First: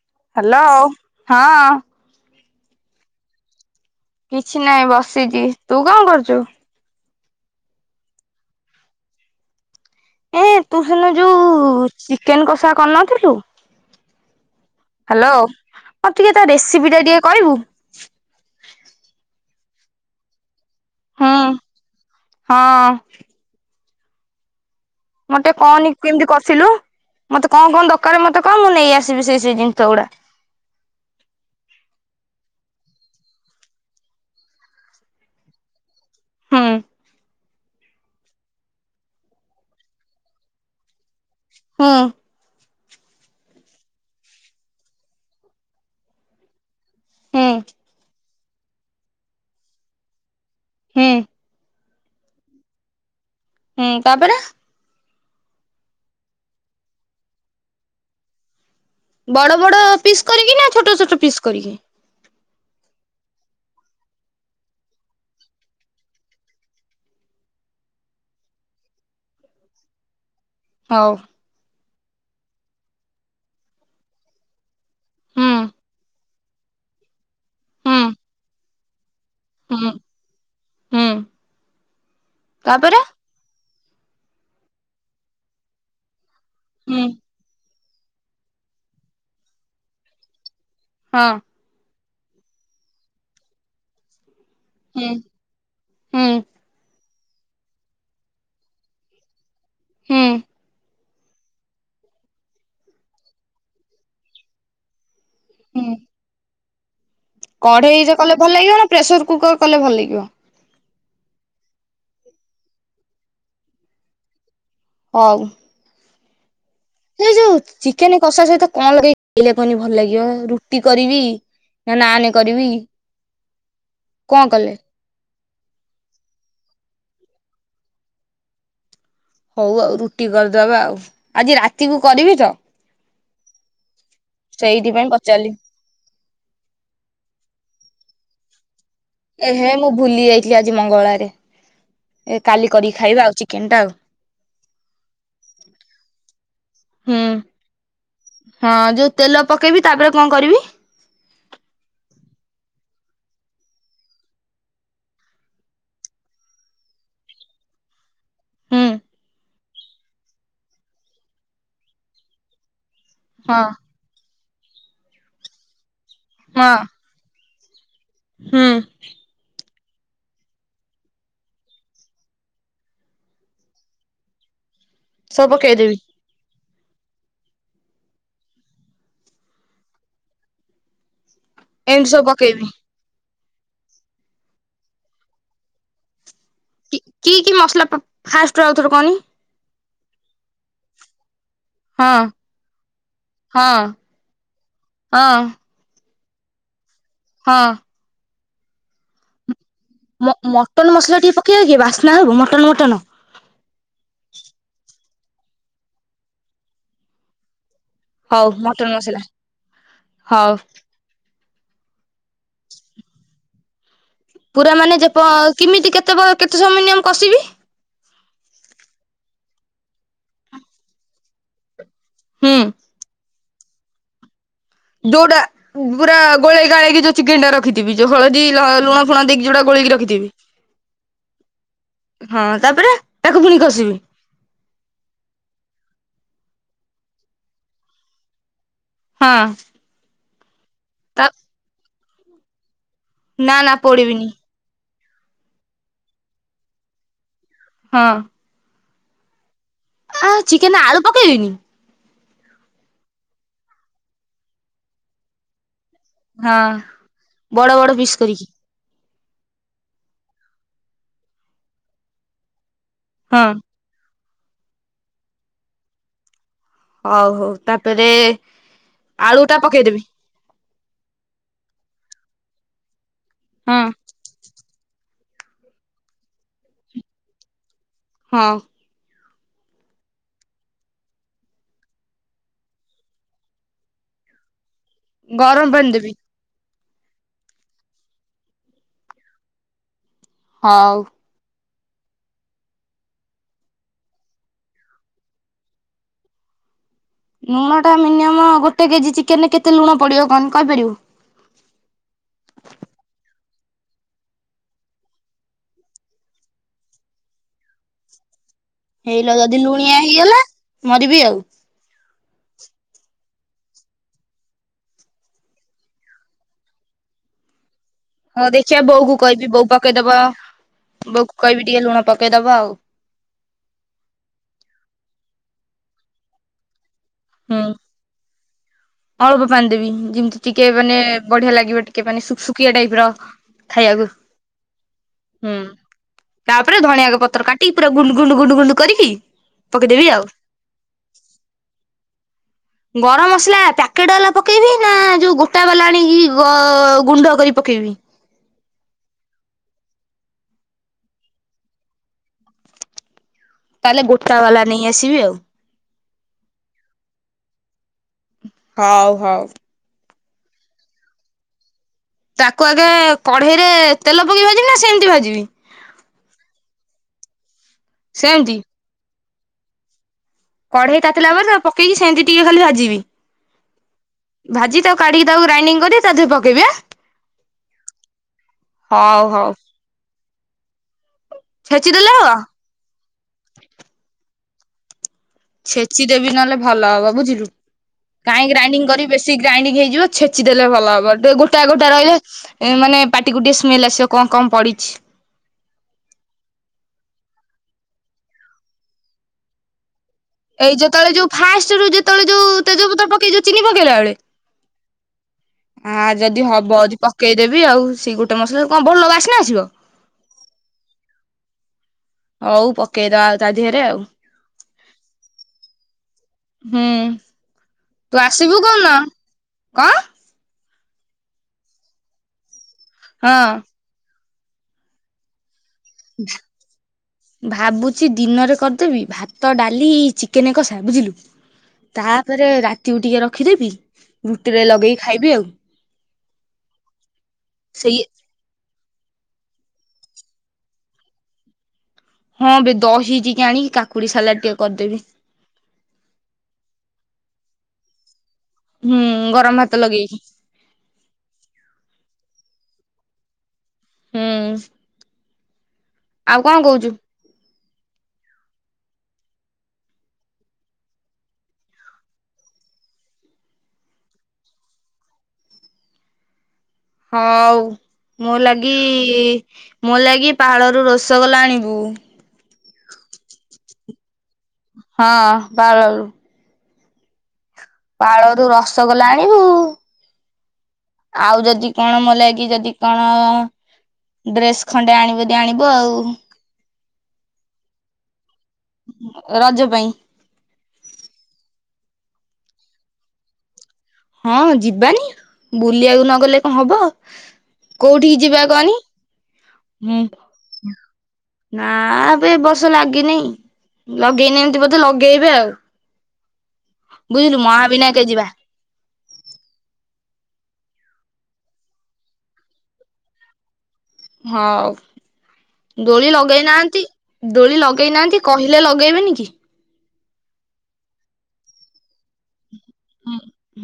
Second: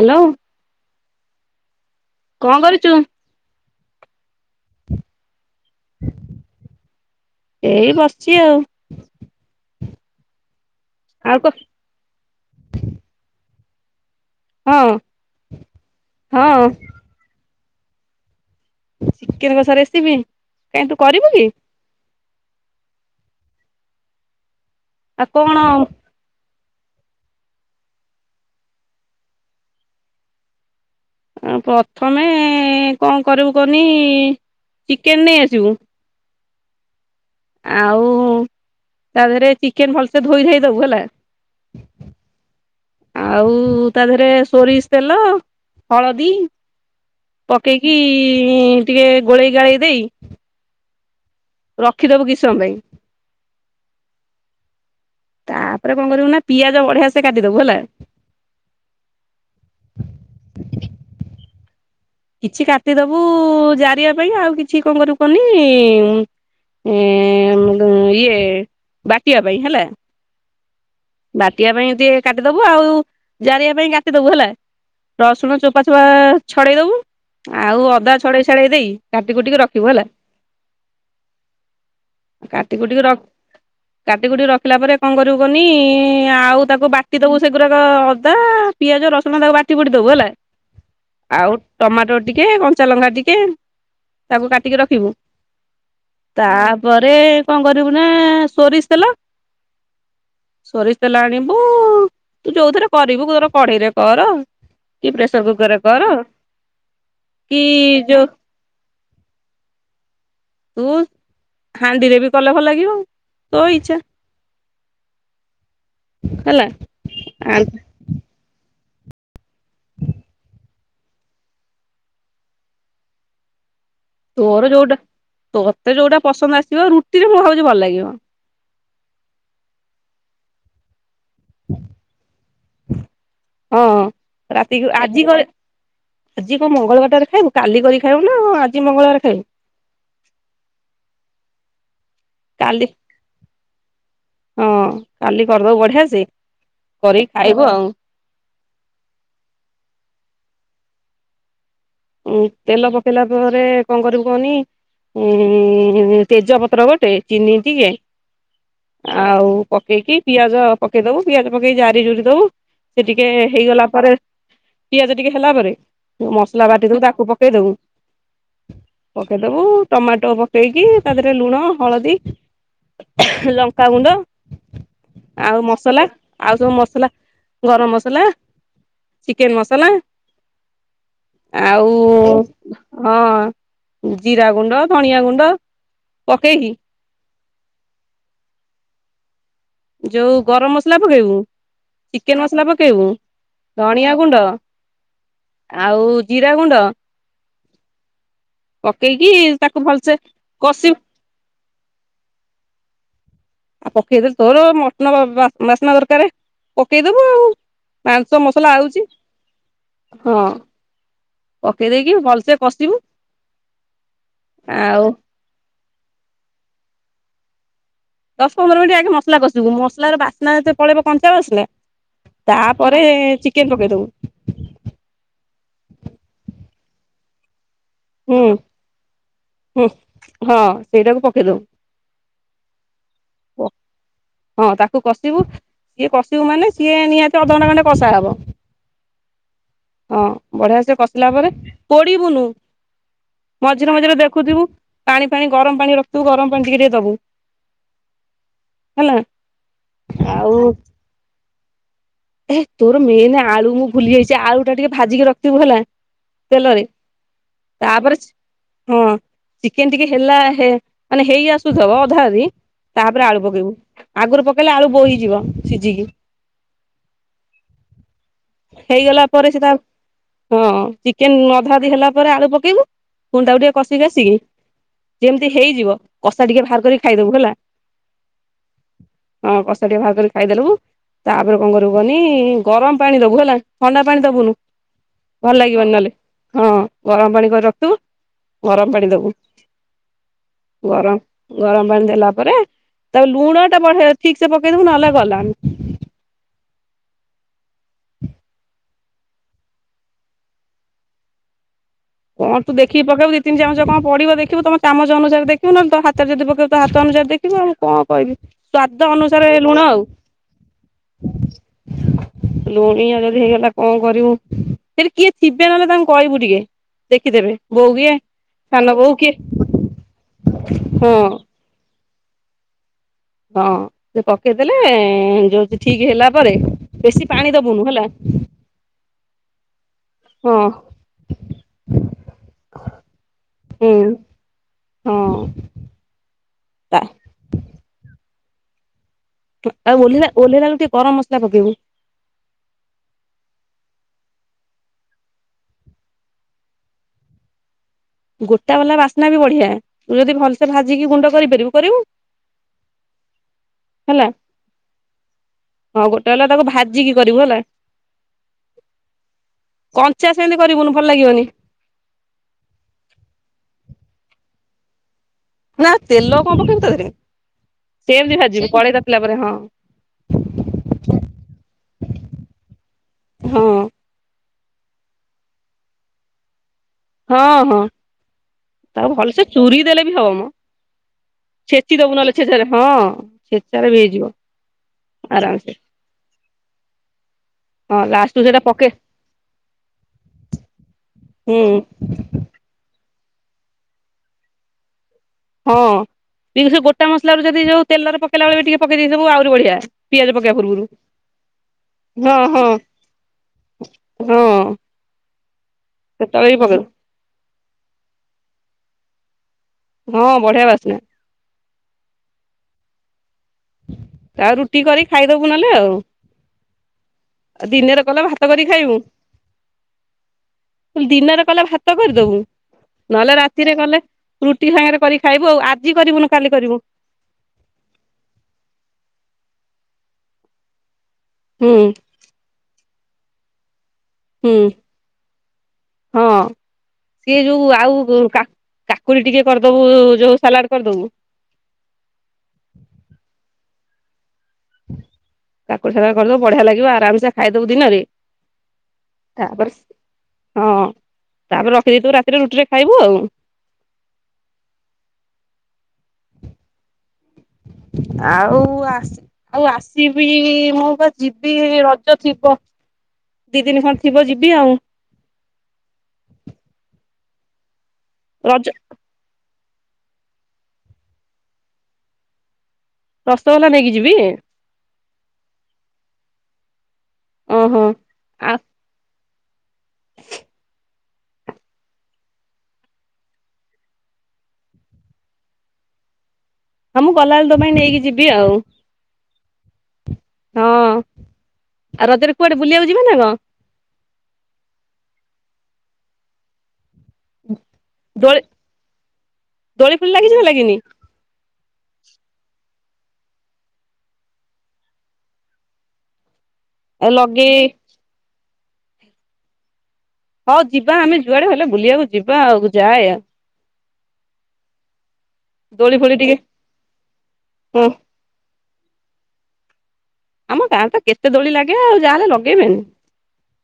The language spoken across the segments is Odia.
ହାଲୋ। ହାଲୋ ହଁ। କଣ କରୁଚୁ? କିଛି ନାହିଁ ବସିଛି ତୁ କଣ କରୁଛୁ? ଏଇ ବସଚି ଆଉ। ଏ ତୁ ସେଦିନ ଆଉ କ ଯୋଉ ଚିକେନ କଷା କରିନଥିଲୁ ହଁ ହାଲୋ ମତେ ଟିକେ ତା ହଁ ରେସିପି ଟା ଟିକେ କହିବୁ? ଚିକେନ କଷା ରେସିପି କାହିଁ ତୁ କରିବୁ କି? ହଁଅଁ। ଆଉ ହଁ ଟିକେ କଣ କଅନି? କେମିତି କସିଲୁ ମତେ କଣ କଣ ଦରକାର ମତେ କଅ ମୁଁ ନେଇ ଆସିବି ସେଇ ସେଇ ଜିନିଷ ଗୁଡା। ଆ ପଥମେ କଣ କରିବୁ କଅନି ଚିକେନ ନେଇ ଆସିବୁ। ହୁଁ ଆଉ ତା ଦେହରେ ଚିକେନ ଭଲସେ ଧୋଇଧାଇ ଦବୁ ହେଲା। ହଁଅଁ। ଆଉ ତା ଦେହରେ ସୋରିଷ ତେଲ ହଳଦୀ ହୁଁ ପକେଇକି ଟିକେ ଗୋଳେଇ ଗାଳେଇ ଦେଇ ହୁଁ। ରଖିଦବୁ କିଛି ସମୟ ପାଇଁ। ହୁଁ ତାପରେ? ତାପରେ କଣ କରିବୁ ନା ପିଆଜ ବଢିଆ ସେ କାଟିଦବୁ ହେଲା। ବଡ଼ ବଡ଼ ପିସ୍ କରିକି ନା ଛୋଟ ଛୋଟ ପିସ୍ କରିକି। କିଛି କାଟିଦବୁ ଜାରିବା ପାଇଁ ଆଉ କିଛି କଣ କରିବୁ କହନି ଏଁ ଇଏ ବାଟିବା ପାଇଁ ହେଲା। ହଉ। ବାଟିବା ପାଇଁ ଟିକେ କାଟିଦବୁ ଆଉ ଜାରିବା ପାଇଁ କାଟିଦବୁ ହେଲା। ହୁଁ ରସୁଣ ଚୋପା ଛୋପା ଛଡ଼େଇ ଦବୁ ଆଉ ହୁଁ ଅଦା ଛଡ଼େଇ ଛାଡ଼େଇ ଦେଇ କାଟିକୁଟି କି ରଖିବୁ ହୁଁ ହେଲା ହୁଁ କାଟି କୁଟି ତାପରେ କି ରଖ କାଟିକୁଟି ରଖିଲା ପରେ କଣ କରିବୁ କନି ଆଉ ତାକୁ ହୁଁ ବାଟି ଦବୁ ସେଗୁରାକ ଅଦା ପିଆଜ ରସୁଣ ତାକୁ ବାଟି ବୁଟି ଦବୁ ହେଲା ହଁ ଆଉ ଟମାଟୋର ଟିକେ କଞ୍ଚାଲଙ୍କା ଟିକେ ତାକୁ କାଟିକି ରଖିବୁ ହୁଁ ହୁଁ ତା ପରେ କଣ କରିବୁ ନା ସୋରିଷ ତେଲ ହୁଁ। ସୋରିଷ ତେଲ ଆଣିବୁ ତୁ ଯୋଉଥିରେ କରିବୁୁ ତୋର କଡେଇରେ କର କି ପ୍ରେସର କୁକର ରେ ହୁଁ କର କି କଢେଇରେ ଯୋଉ କଲେ ଭଲ ଲାଗିବ ନା ପ୍ରେସର କୁକର କଲେ ଭଲ ଲାଗିବ। ତୁ ହାଣ୍ଡିରେ ବି କଲେ ଭଲ ଲାଗିବ ତୋ ଇଛା। ହଉ। ହେଲା। ସେଇ ଯୋଉ ଆ ଚିକେନ କଷା ସହିତ କଣ ଲଗେଇକି ଖାଇଲେ କହନି ଭଲ ଲାଗିବ ରୁଟି କରିବି ନା ନାନେ କରିବି? କଣ ତୋର କଲେ? ଯୋଉଟା ତୋତେ ଯୋଉଟା ପସନ୍ଦ ଆସିବ ରୁଟିରେ ମୁଁ ଭାବଛି ଭଲ ଲାଗିବ। ହଉ ଆଉ ରୁଟି କରିଦବା ଆଉ ଆଜି ରାତିକୁ କରିବି ତ। ହଁ ରାତିକୁ ସେଇଥିପାଇଁ ଆଜି କ ପଚାରିଲି ଆଜି କଣ ମଙ୍ଗଳବାରଟାରେ ଖାଇବୁ କାଲି କରି ଖାଇବୁ ନା ଆଜି ମଙ୍ଗଳବାରେ ଏ ହେ ମୁଁ ଭୁଲି ଯାଇଥିଲି ଆଜି ମଙ୍ଗଳାରେ ଏ କାଲି କରିକି ଖାଇବା ଆଉ ଚିକେନ ଟା ଆଉ। ହଁ କାଲି କରିଦବୁ ବଢିଆ ସେ ହୁଁ କରିକି ଖାଇବୁ ଆଉ। ହଁ ଯୋଉ ତେଲ ପକେଇବି ତାପରେ କଣ କରିବି? ଉଁ ତେଲ ପକେଇଲା ପରେ କଣ କରିବୁ କହନି ଉଁ ତେଜପତ୍ର ଗୋଟେ ଚିନି ଟିକେ ହୁଁ ଆଉ ପକେଇକି ପିଆଜ ପକେଇ ଦବୁ ପିଆଜ ପକେଇକି ଜାରି ଜୁରି ଦବୁ। ସେ ଟିକେ ହଁ ହେଇଗଲା ପରେ ପିଆଜ ଟିକେ ହେଲା ପରେ। ମ ସଲା ହଁ ବାଟି ଦବୁ ତାକୁ ପକେଇ ଦବୁ। ହୁଁ। ପକେଇଦବୁ ଟମାଟୋ ପକେଇକି ତା ଦେହରେ ଲୁଣ ହଳଦୀ ଲଙ୍କାଗୁଣ୍ଡ ସବୁ ଆଉ ପକେଇଦେବି ମସଲା। ଆଉ ସବୁ ମସଲା ଗରମ ମସଲା, ଚିକେନ ମସଲା। ଏମିତି ସବୁ ଆଉ ପକେଇବି ହଁ ଜିରା ଗୁଣ୍ଡ ଧଣିଆ ଗୁଣ୍ଡ ପକେଇକି ଟିକି କି ମସଲା ଫାଷ୍ଟରୁ ଆଉଥର କହନି। ଯୋଉ ଗରମ ମସଲା ପକେଇବୁ। ହଁ ଚିକେନ ମସଲା ପକେଇବୁ ହଁ ଧଣିିଆ ଗୁଣ୍ଡ। ହଁ ଆଉ ଜିରା ଗୁଣ୍ଡ। ହଁ। ପକେଇକି ତାକୁ ଭଲ ମ-ମଟନ୍ ମସଲା ଟିକେ ପକେଇବା କି ବାସ୍ନା ହେବ ମଟନ୍ ମଟନ। ଆଉ ପକେଇଦବ ତୋର ମଟନ ବା-ବାସ୍ନା ଦରକାର ପକେଇଦବୁ ଆଉ। ମାଂସ ହଉ ମସଲା ମଟନ ଆଉଛି ମସଲା ହଁ। ହଉ ପକେଇ ଦେଇକି ଭଲସେ କସିବୁ। ପୁରା ମାନେ ଯେ ପ କେମିତି କେତେ କେତେ ସମୟ ମିନିମମ କଷିବି? ଦଶ ପନ୍ଦର ମିନିଟ୍ ଆଗେ ମସଲା କସିବୁ ମସଲାର ବାସ୍ନା ଯେତେ ପଳେଇବ କଞ୍ଚା ବାସ୍ନା ହୁଁ ତାପରେ ଚିକେନ ପକେଇ ଦବୁ। ଦୌଡ ପୁରା ଗୋଳେଇ ଗାଳିଗି ଯୋଉ ଚିକେନ ର ରଖିଥିବି ଯଉ ହୁଁ ହଳଦୀ ଲ ଲୁଣ ଫୁଣ ଦେଇକି ଯଉଟା ହୁଁ ଗୋଳେଇକି ରଖିଥିବି। ହଁ ସେଇଟାକୁ ପକେଇ ଦବୁ। ହଁ ତାପରେ ତାକୁ ପୁଣିି କଷିବି। ହଁ ତାକୁ କଷିବୁ ସିଏ କସିବୁ ମାନେ ସିଏ ନିହାତି ଅଧେ ଘଣ୍ଟା ଖଣ୍ଟେ କଷାହବ। ହଁ। ହଁ ବଢିଆ ସେ ତା କଷିଲା ପରେ ପୋଡିବୁନୁ। ନା ନା ମଝିରେ ମଝିରେ ପୋଡିବିନି ଦେଖୁଥିବୁ ପାଣି ଫାଣି ଗରମ ପାଣି ରଖିଥିବୁ ଗରମ ପାଣି ଟିକେ ଟିକେ ଦବୁ। ହଁ। ହେଲା ଆ ଆଉ ଚିକେନ ଆଳୁ ପକେଇ ବିନି? ଏ ତୋର ମେନ ଆଳୁ ମୁଁ ଭୁଲି ଯାଇଛି ଆଳୁ ଟା ଟିକେ ଭାଜିକି ରଖିଥିବୁ ହେଲା। ହଁ। ତେଲରେ ବଡ ବଡ ପିସ୍ ତାପରେ କରିକି। ହଁ। ଚିକେନ ଟିକେ ହେଲା ହେ ମାନେ ହେଇ ଆସୁଥବ ଅଧା ଅଧୀ ତାପରେ ଆଳୁ ହଁ। ପକେଇବୁ। ଆଗରୁ ପକେଇଲେ ଆଳୁ ବୋହିଯିବ ସିଝିକି। ହଉ ହଉ ତାପରେ ହେଇଗଲା ଆଳୁ ପରେ ଟା ସେ ତା ପକେଇଦେବି। ହଁ ଚିକେନ ଅଧା ଅଧୀ ହେଲା ପରେ ଆଳୁ ପକେଇବୁ। ପୁଣି ତାକୁ ଟିକେ ହଁ। କଷି କାସିକି ଯେମିତି ହେଇଯିବ କଷା ଟିକେ ବାହାର କରିକି ଖାଇଦବୁ ହେଲା। ହଁ। ହଁ କଷା ଟିକେ ବାହାର କରି ଖାଇଦେଲୁବୁ ତାପରେ କଣ କରିବୁ କନି ଗରମ ପାଣି ଦବୁ। ହେଲା ଥଣ୍ଡା ପାଣି ଦେବୁନୁ ଭଲ ଗରମ ପାଣି ଲାଗିବନି ନହେଲେ। ଦେବି। ହଁ ଗରମ ପାଣି କରି ରଖୁଥିବୁ ଗରମ ପାଣି ଦବୁ ହଉ ଗରମ ଗରମ ପାଣି ଦେଲା ପରେ ତା ଲୁଣ ଟା ବଡ ଠିକ ସେ ପକେଇଦବୁ ନହେଲେ ଗଲାନ ଲୁଣ ଟା ମିନିମମ୍ ଗୋଟେ କେଜି ଚିକେନ ରେ କେତେ ଲୁଣ ପଡିବ କନି କହିପାରିବୁ? କଣ ତୁ ଦେଖିକି ପକେଇବୁ ଦି ତିନି ଚାମଚ କଣ ପଡିବ ଦେଖିବୁ ତମ ଚାମଚ ଅନୁସାରେ ଦେଖିବୁ ନ ହେଲେ ତୋ ହାତରେ ଯଦି ପକେଇବୁ ତୋ ହାତ ଅନୁସାରେ ଦେଖ ଖିବୁ ଆଉ କଣ କହିବି ସ୍ଵାଦ ହେଇଲୋ ଅନୁସାରେ ଯଦି ଲୁଣ ଲୁଣିଆ ଆଉ। ହେଇଗଲା ମରିବି ଆଉ। ଲୁଣିଆ ଯଦି ହେଇଗଲା କଣ କରିବୁ ସେଠି କିଏ ଥିବେ ନହେଲେ ତାଙ୍କୁ କହିବୁ ଟିକେ। ଦେଖିଦେବେ ବୋଉ ବି ଏ ହଁ ଦେଖିବା ବୋଉ କୁ କଇବି ବୋଉ ପକେଇଦବ ହଁ ବୋଉ କୁ କହିବି ଟିକେ ଲୁଣ ପକେଇଦବ ଆଉ। ହଁ ସେ ପକେଇଦେଲେ ଯୋଉ ସେ ଠିକି ହେଲା ପରେ ବେଶି ପାଣି ହୁଁ ଦବୁନୁ ହେଲା। ଅଳ୍ପ ପାଣି ଦେବି ଯେମିତି ହଁ ଟିକେ ମାନେ ବଢିଆ ଲାଗିବ ଟିକେ ମାନେ ସୁୁଖ ଶୁଖିଆ ଟାଇପ ର ହୁଁ ଖାଇବାକୁ ହଁ। ହୁଁ ତାପରେ ତା ଧଣିଆକୁ ପତ୍ର କାଟିକି ପୁରା ଗୁଣ୍ଡୁ ଗୁଣ୍ଡ ଗୁଣ୍ଡ ଗୁଣ୍ଡୁ କରିକି ଆଉ ଓଲ୍ହେଇଲା ଓଲ୍ହେଇଲାବେଳ କୁ ଟିକେ ଗରମ ମସଲା ପକେଇବୁ। ଗରମ ମସଲା ପ୍ୟାକେଟ୍ ବାଲା ପକେଇବି ନା ଯୋଉ ଗୋଟା ବାଲା ଆଣିକି ଗ ଗୁଣ୍ଡ କରି ପକେଇବି? ଗୋଟା ବାଲା ବାସ୍ନା ବି ବଢିଆ ତୁ ଯଦି ଭଲସେ ଭାଜିକି ଗୁଣ୍ଡ କରିପାରିବୁ କରିବୁ। [unintelligible] ତାହେଲେ ହେଲା ଗୋଟା ବାଲା ନେଇ ଆସିବି ଆଉ। ହଁ ଗୋଟାବାଲା ତାକୁ ଭାଜିକି କରିବୁ ହେଲା। ହଉ ହଉ। କଞ୍ଚା ସେମିତି କରିବୁନୁ ଭଲ ଲାଗିବନି। ତାକୁ ଆଗେ କଢେଇରେ ତେଲ ପକେଇ ଭାଜିବି ନା ସେମିତି ଭାଜିବି? ନା ତେଲ କଣ ପକେଇବୁ ତାଧେରେ ସେମତି ସେମିତି ଭାଜିବୁ କଢେଇ ତାତିିଲା ପରେ ହଁ। କଢେଇ ତାତିଲା ପରେ ତାକୁ ପକେଇକି ସେମିତି ଟିକେ ଖାଲି ଭାଜିବି। ହଁ ଭାଜିକି ତାକୁ କାଢିକି ତାକୁ ଗ୍ରାଇଣ୍ଡିଙ୍ଗ କରି ତାଧେରେ ପକେଇବି ଆଁ। ହଁ ହଁ ତାକୁ ହଉ ଭଲସେ ହଉ। ଚୁରି ଦେଲେ ବି ହବ ମଁ। ଛେଚି ଦେଲେ ଦବୁ ହବ ନହେଲେ ଛେଚାରେ ହଁ ଛେଚାରେ ବି ହେଇଯିବ। ଆରାମସେ ଛେଚି ଦେବି ନହେଲେ ଭଲ ହବ ବୁଝିଲୁ। ହଁ ଲାଷ୍ଟକୁ କାଇଁ ସେଇଟା ଗ୍ରାଇଣ୍ଡିଙ୍ଗ ପକେ କରିବି ବେଶୀ ଗ୍ରାଇଣ୍ଡିଙ୍ଗ ହେଇଯିବ ଛେଚି ଦେଲେ ଭଲ ହବ ଦେ ହୁଁ ଗୋଟାଏ ଗୋଟାଏ ରହିଲେ ଏ ମାନେ ପାଟିକୁ ଟିକେ ସ୍ମେଲ ଆସିବ କଣ କଣ ପଡ଼ିଛି। ହଁ ଟିକେ ସେ ଗୋଟା ମସଲା ରୁ ଯଦି ଯୋଉ ତେଲରେ ପକେଇଲା ବେଳେ ବି ଟିକେ ପକେଇ ଦେଇଥିବୁ ଆହୁରି ବଢିଆ। ପିଆଜ ପକେଇବା ଏଇ ପୂର୍ବରୁ। ଯେତେବେଳେ ଯୋଉ ଫାଷ୍ଟରୁ ଯେତେବେଳେ ହଁ ଯୋଉ ହଁ ତେଜପତ୍ର ପକେଇଛୁ ଚିନି ପକେଇଲା ବେଳେ! ହଁ ଆ ଯଦି ସେତେବେଳେ ବି ହବ ପକେଇବୁ ଯଦି ପକେଇଦେବି ଆଉ। ସେଇ ଗୋଟା ମାସଲାରୁ କଣ ଭଲ ବାସ୍ନା ଆସିବ? ହଁ ବଢିଆ ବାସ୍ନା। ହଉ ପକେଇଦବା ଆଉ ତା ଦିହରେ ଆଉ। ଆଉ ରୁଟି କରି ଖାଇଦବୁ ନହେଲେ ଆଉ ଆଉ ହୁଁ ଦିନରେ କଲେ ତୁ ଭାତ ଆସିବୁ କରି କଉନ, ଖାଇବୁ କଁ? ଦିନରେ କଲେ ଭାତ କରିଦବୁ, ନହେଲେ ହଁ ରାତିରେ କଲେ ରୁଟି ସାଙ୍ଗରେ କରିକି ଖାଇବୁ ଆଉ ଆଜି କରିବୁନ କାଲି କରିବୁ। ଭାବୁଛି ଦିନରେ କରିଦେବି ଭାତ ଡାଲି ଚିକେନ କଷା ବୁଝିଲୁ! ହୁଁ। ତାପରେ ରାତିକୁ ଟିକେ ରଖିଦେବି ରୁଟିରେ ହୁଁ ଲଗେଇ ଖାଇବି ଆଉ ହଁ ସିଏ ଯୋଉ ସେଇ ଆଉ କାକ କାକୁଡି ଟିକେ କରିଦବୁ ଯୋଉ ସାଲାଡ କରିଦବୁ। ହଁ ବେ ଦହି ଟିକେ ଆଣିକି କାକ୍ କୁଡ଼ି ସାଲାଡ୍ ଟିକେ କରିଦେବି। କାକୁଡି ସାଲାଡ କରିଦବୁ ବଢିଆ ଲାଗିବ ଆରାମ ସେ ଖାଇଦବୁ ଦିନରେ। ହୁଁ ଗରମ ତାପରେ ଭାତ ଲଗେଇକି ସ ହଁ ତାପରେ ରଖିଦେଇଥିବୁ ରାତିରେ ରୁଟିରେ ଖାଇବୁ ଆଉ। ହୁଁ। ଆଉ କଣ କହୁଛୁ? ଆଉ ଆସି ଆଉ ଆସିବି ମୁଁ ବା ଯିବି ଏଇ ରଜ ଥିବ। ଦି ଦିନି ଖଣ୍ଡେ ଥିବ ଯିବି ଆଉ। ହଉ ମୋ ରଜ ଲାଗି ମୋ ଲାଗି ପାହାଳରୁୁ ରସଗୋଲା ଆଣିବୁ। ରଶ ଗେଲା ନେଇକି ଯିବି। ହଁ ବାଳଳୁ। ଓହୋ ପାଳରୁୁ ଆ ରସଗୋଲା ଆଣିବୁ। ଆଉ ଯଦି କଣ ମୋ ଲାଗି ଯଦି କଣ? ଡ୍ରେସ୍ ଖଣ୍ଡେ ଆଣିବୁ ଯଦି ଆଣିବୁ ଆଉ ହଁ ମୁଁ ଗଲାବେଳେ ତେ ପାଇଁ ନେଇକି ଯିବି ଆଉ ରଜ ପାଇଁ। ହଁ ଆଉ ରଜରେ କୁଆଡେ ବୁଲିବାକୁ ଯିବେ ନା କଣ? ହଁ ଯିବାନି ବୁଲିବାକୁ ନଗଲେ କଣ ହବ? କୋଉଠିିକି ଯିବା କହନି ହୁଁ? କିଛି ଭ ଲାଗି ନି। ନା ବେ ଏ ବର୍ସ ଲାଗିନିଁ। ଲଗେଇନାହାନ୍ତି ବୋଧେ ଲଗେଇବେ ଆଉ ଆଉ ବୁଝିଲୁ ଲଗେଇ ମହାବିନାୟକ ଯିବା। ହଉ ଯିବା ଆମେ ଯୁଆଡେ ହେଲେ ବୁଲିବାକୁ ଯିବା ଆଉ ଯାଏ ଆଉ ହଁ ଦୋଳି ଦେଳି ଫୋଳି ଟିକେ ଲଗେଇନାହାନ୍ତି ଦେଳି ହଁ ଲଗେଇନାହାନ୍ତି। କହିଲେ ଲଗେଇବେନି କି? ଆମ ଗାଁ ତ କେତେ ଦୋଳି ଲାଗେ ଯାହା ହେଲେ ଲଗେଇବେନି।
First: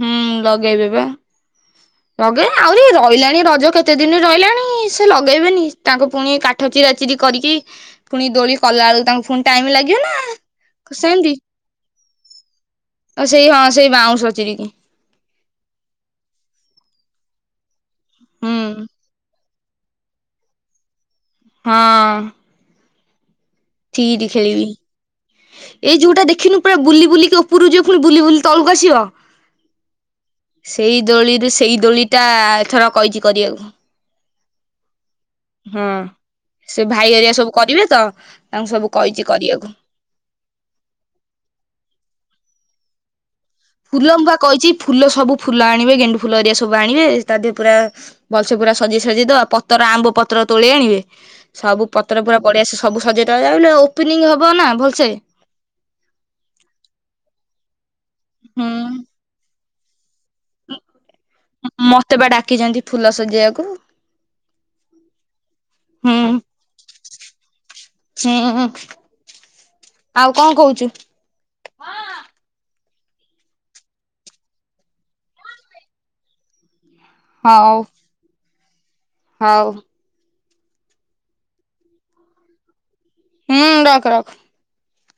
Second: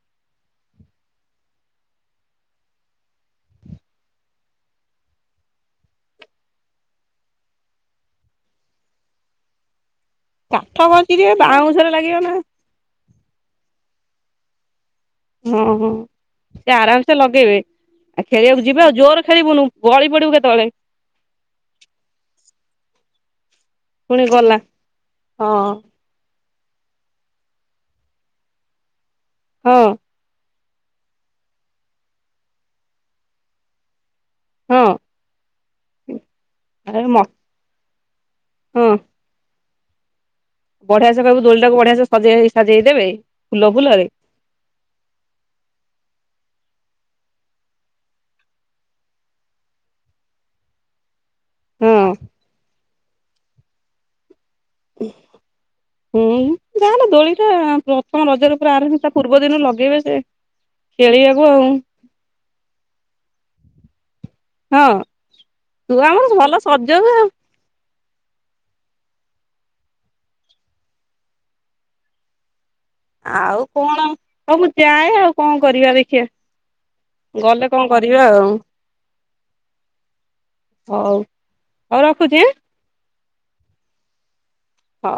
ହୁଁ ଲଗେଇବେ ପା। ଲଗେଇଵେନି ଆହୁରି ରହିଲାଣି ରଜ କେତେ ଦିନି ରହିଲାଣି ସେ ଲଗେଇବେନି ତାଙ୍କୁ ପୁଣି କା ଚିରାଚିରି କରିକି ପୁଣି ଦୋଳି କଲାବେଳକୁ ତାଙ୍କୁ ପୁଣି ଟାଇମ ଲାଗିବ ନା କଠକଣଚିରିବେ ସେମିତି ବାଉଁଶ ଷରେ ଲାଗିବ ନା? ଆଉ ସେଇ ହଁ ସେଇ ବାଉଁଶ ଚିରି କି। ହଁ ହଁ ସେ ଆରାମେସେ ଲଗେଇବେ ହୁଁ ଖେଳିବାକୁ ଯିବା ଜୋର ଖେଳିବୁନୁ। ଗଳି ପଡ଼ିବୁ କେତୋଳେ। ହଁ। ପୁଣି ଥିରି ଗଲା ଖେଳିବି ହଁ ଏଇ ଯୋଉଟା ଦେଖିନୁ ପୁରା ବୁଲି ବୁଲିକି ଓପୁରୁ ଯିବ ପୁଣି ବୁଲି ବୁଲି ତଳକୁ ଆସିବ। ହଁ। ସେଇ ଦୋଳିରୁ ସେଇ ଦୋଳି ଟା ଏଥର କହିଚି କରିବାକୁ। ହଁ ହଁ ସେ ଆରେ ଭାଇ ମ ହେରିକା ସବୁ କରିବେ ତ ତାଙ୍କୁ ହଁ ସବୁ କହି କିଛି କରିବାକୁ। ବଢିଆ ସେ କହକୁ ଦୋଳି ଟାକୁ ବଢିଆ ସେ ସଜେଇ ସଜେଇ ଦେବେ। ଫୁଲ ମୁଁ ପା କହିଚି ଫୁଲ ସବୁ ଫୁଲ ଆଣିବେ ଗେଣ୍ଡୁ ଫୁଲ ହେରିକା ସବୁ ଆଣିବେ ତାଦିହ ପୁରା ଭଲସେ ପୁରା ସଜେଇ ସଜିଇ ଦବା ପତର ଆମ୍ବ ପତ୍ର ତୋଳି ଆଣିବେ। ସବୁ ହଁ ପତ୍ର ପୁରା ପଡିଆସେ ସବୁ ସଜେଇ ଦବା ଓପନିଂଙ୍ଗ୍ ହବ ନା ଭଲ ହୁଁ ଯାନୁ ଦୋଳିଖେଳା ଯାଆନ୍ତୁ। ମୁଁ ରଜରେ ଆରମ୍ଭ ହୁଁ। ତା ପୂର୍ବ ଦିନ ଲଗେଇବେ ଯେ ଖେଳିବାକୁ ଆଉ ମତେ ପା ଡାକିଚନ୍ତି ଫୁଲ ସଜେଇବାକୁ। ହଁ ତୁ ହୁଁ ଆମର ଭଲ ସଜଉ ଆଉ ହୁଁ ଆଉ କଣ କହୁଛୁ? ଆଉ କଣ ହଉ ମୁଁ ଯାଏ ଆଉ କଣ କରିବା ଦେଖିବା ଗଲେ ହଉ କଣ କରିବା? ଦିବା ଆଉ ହଉ। ହଉ ହଉ ରଖୁଚି। ହୁଁ ରଖ ରଖ। ହଁ।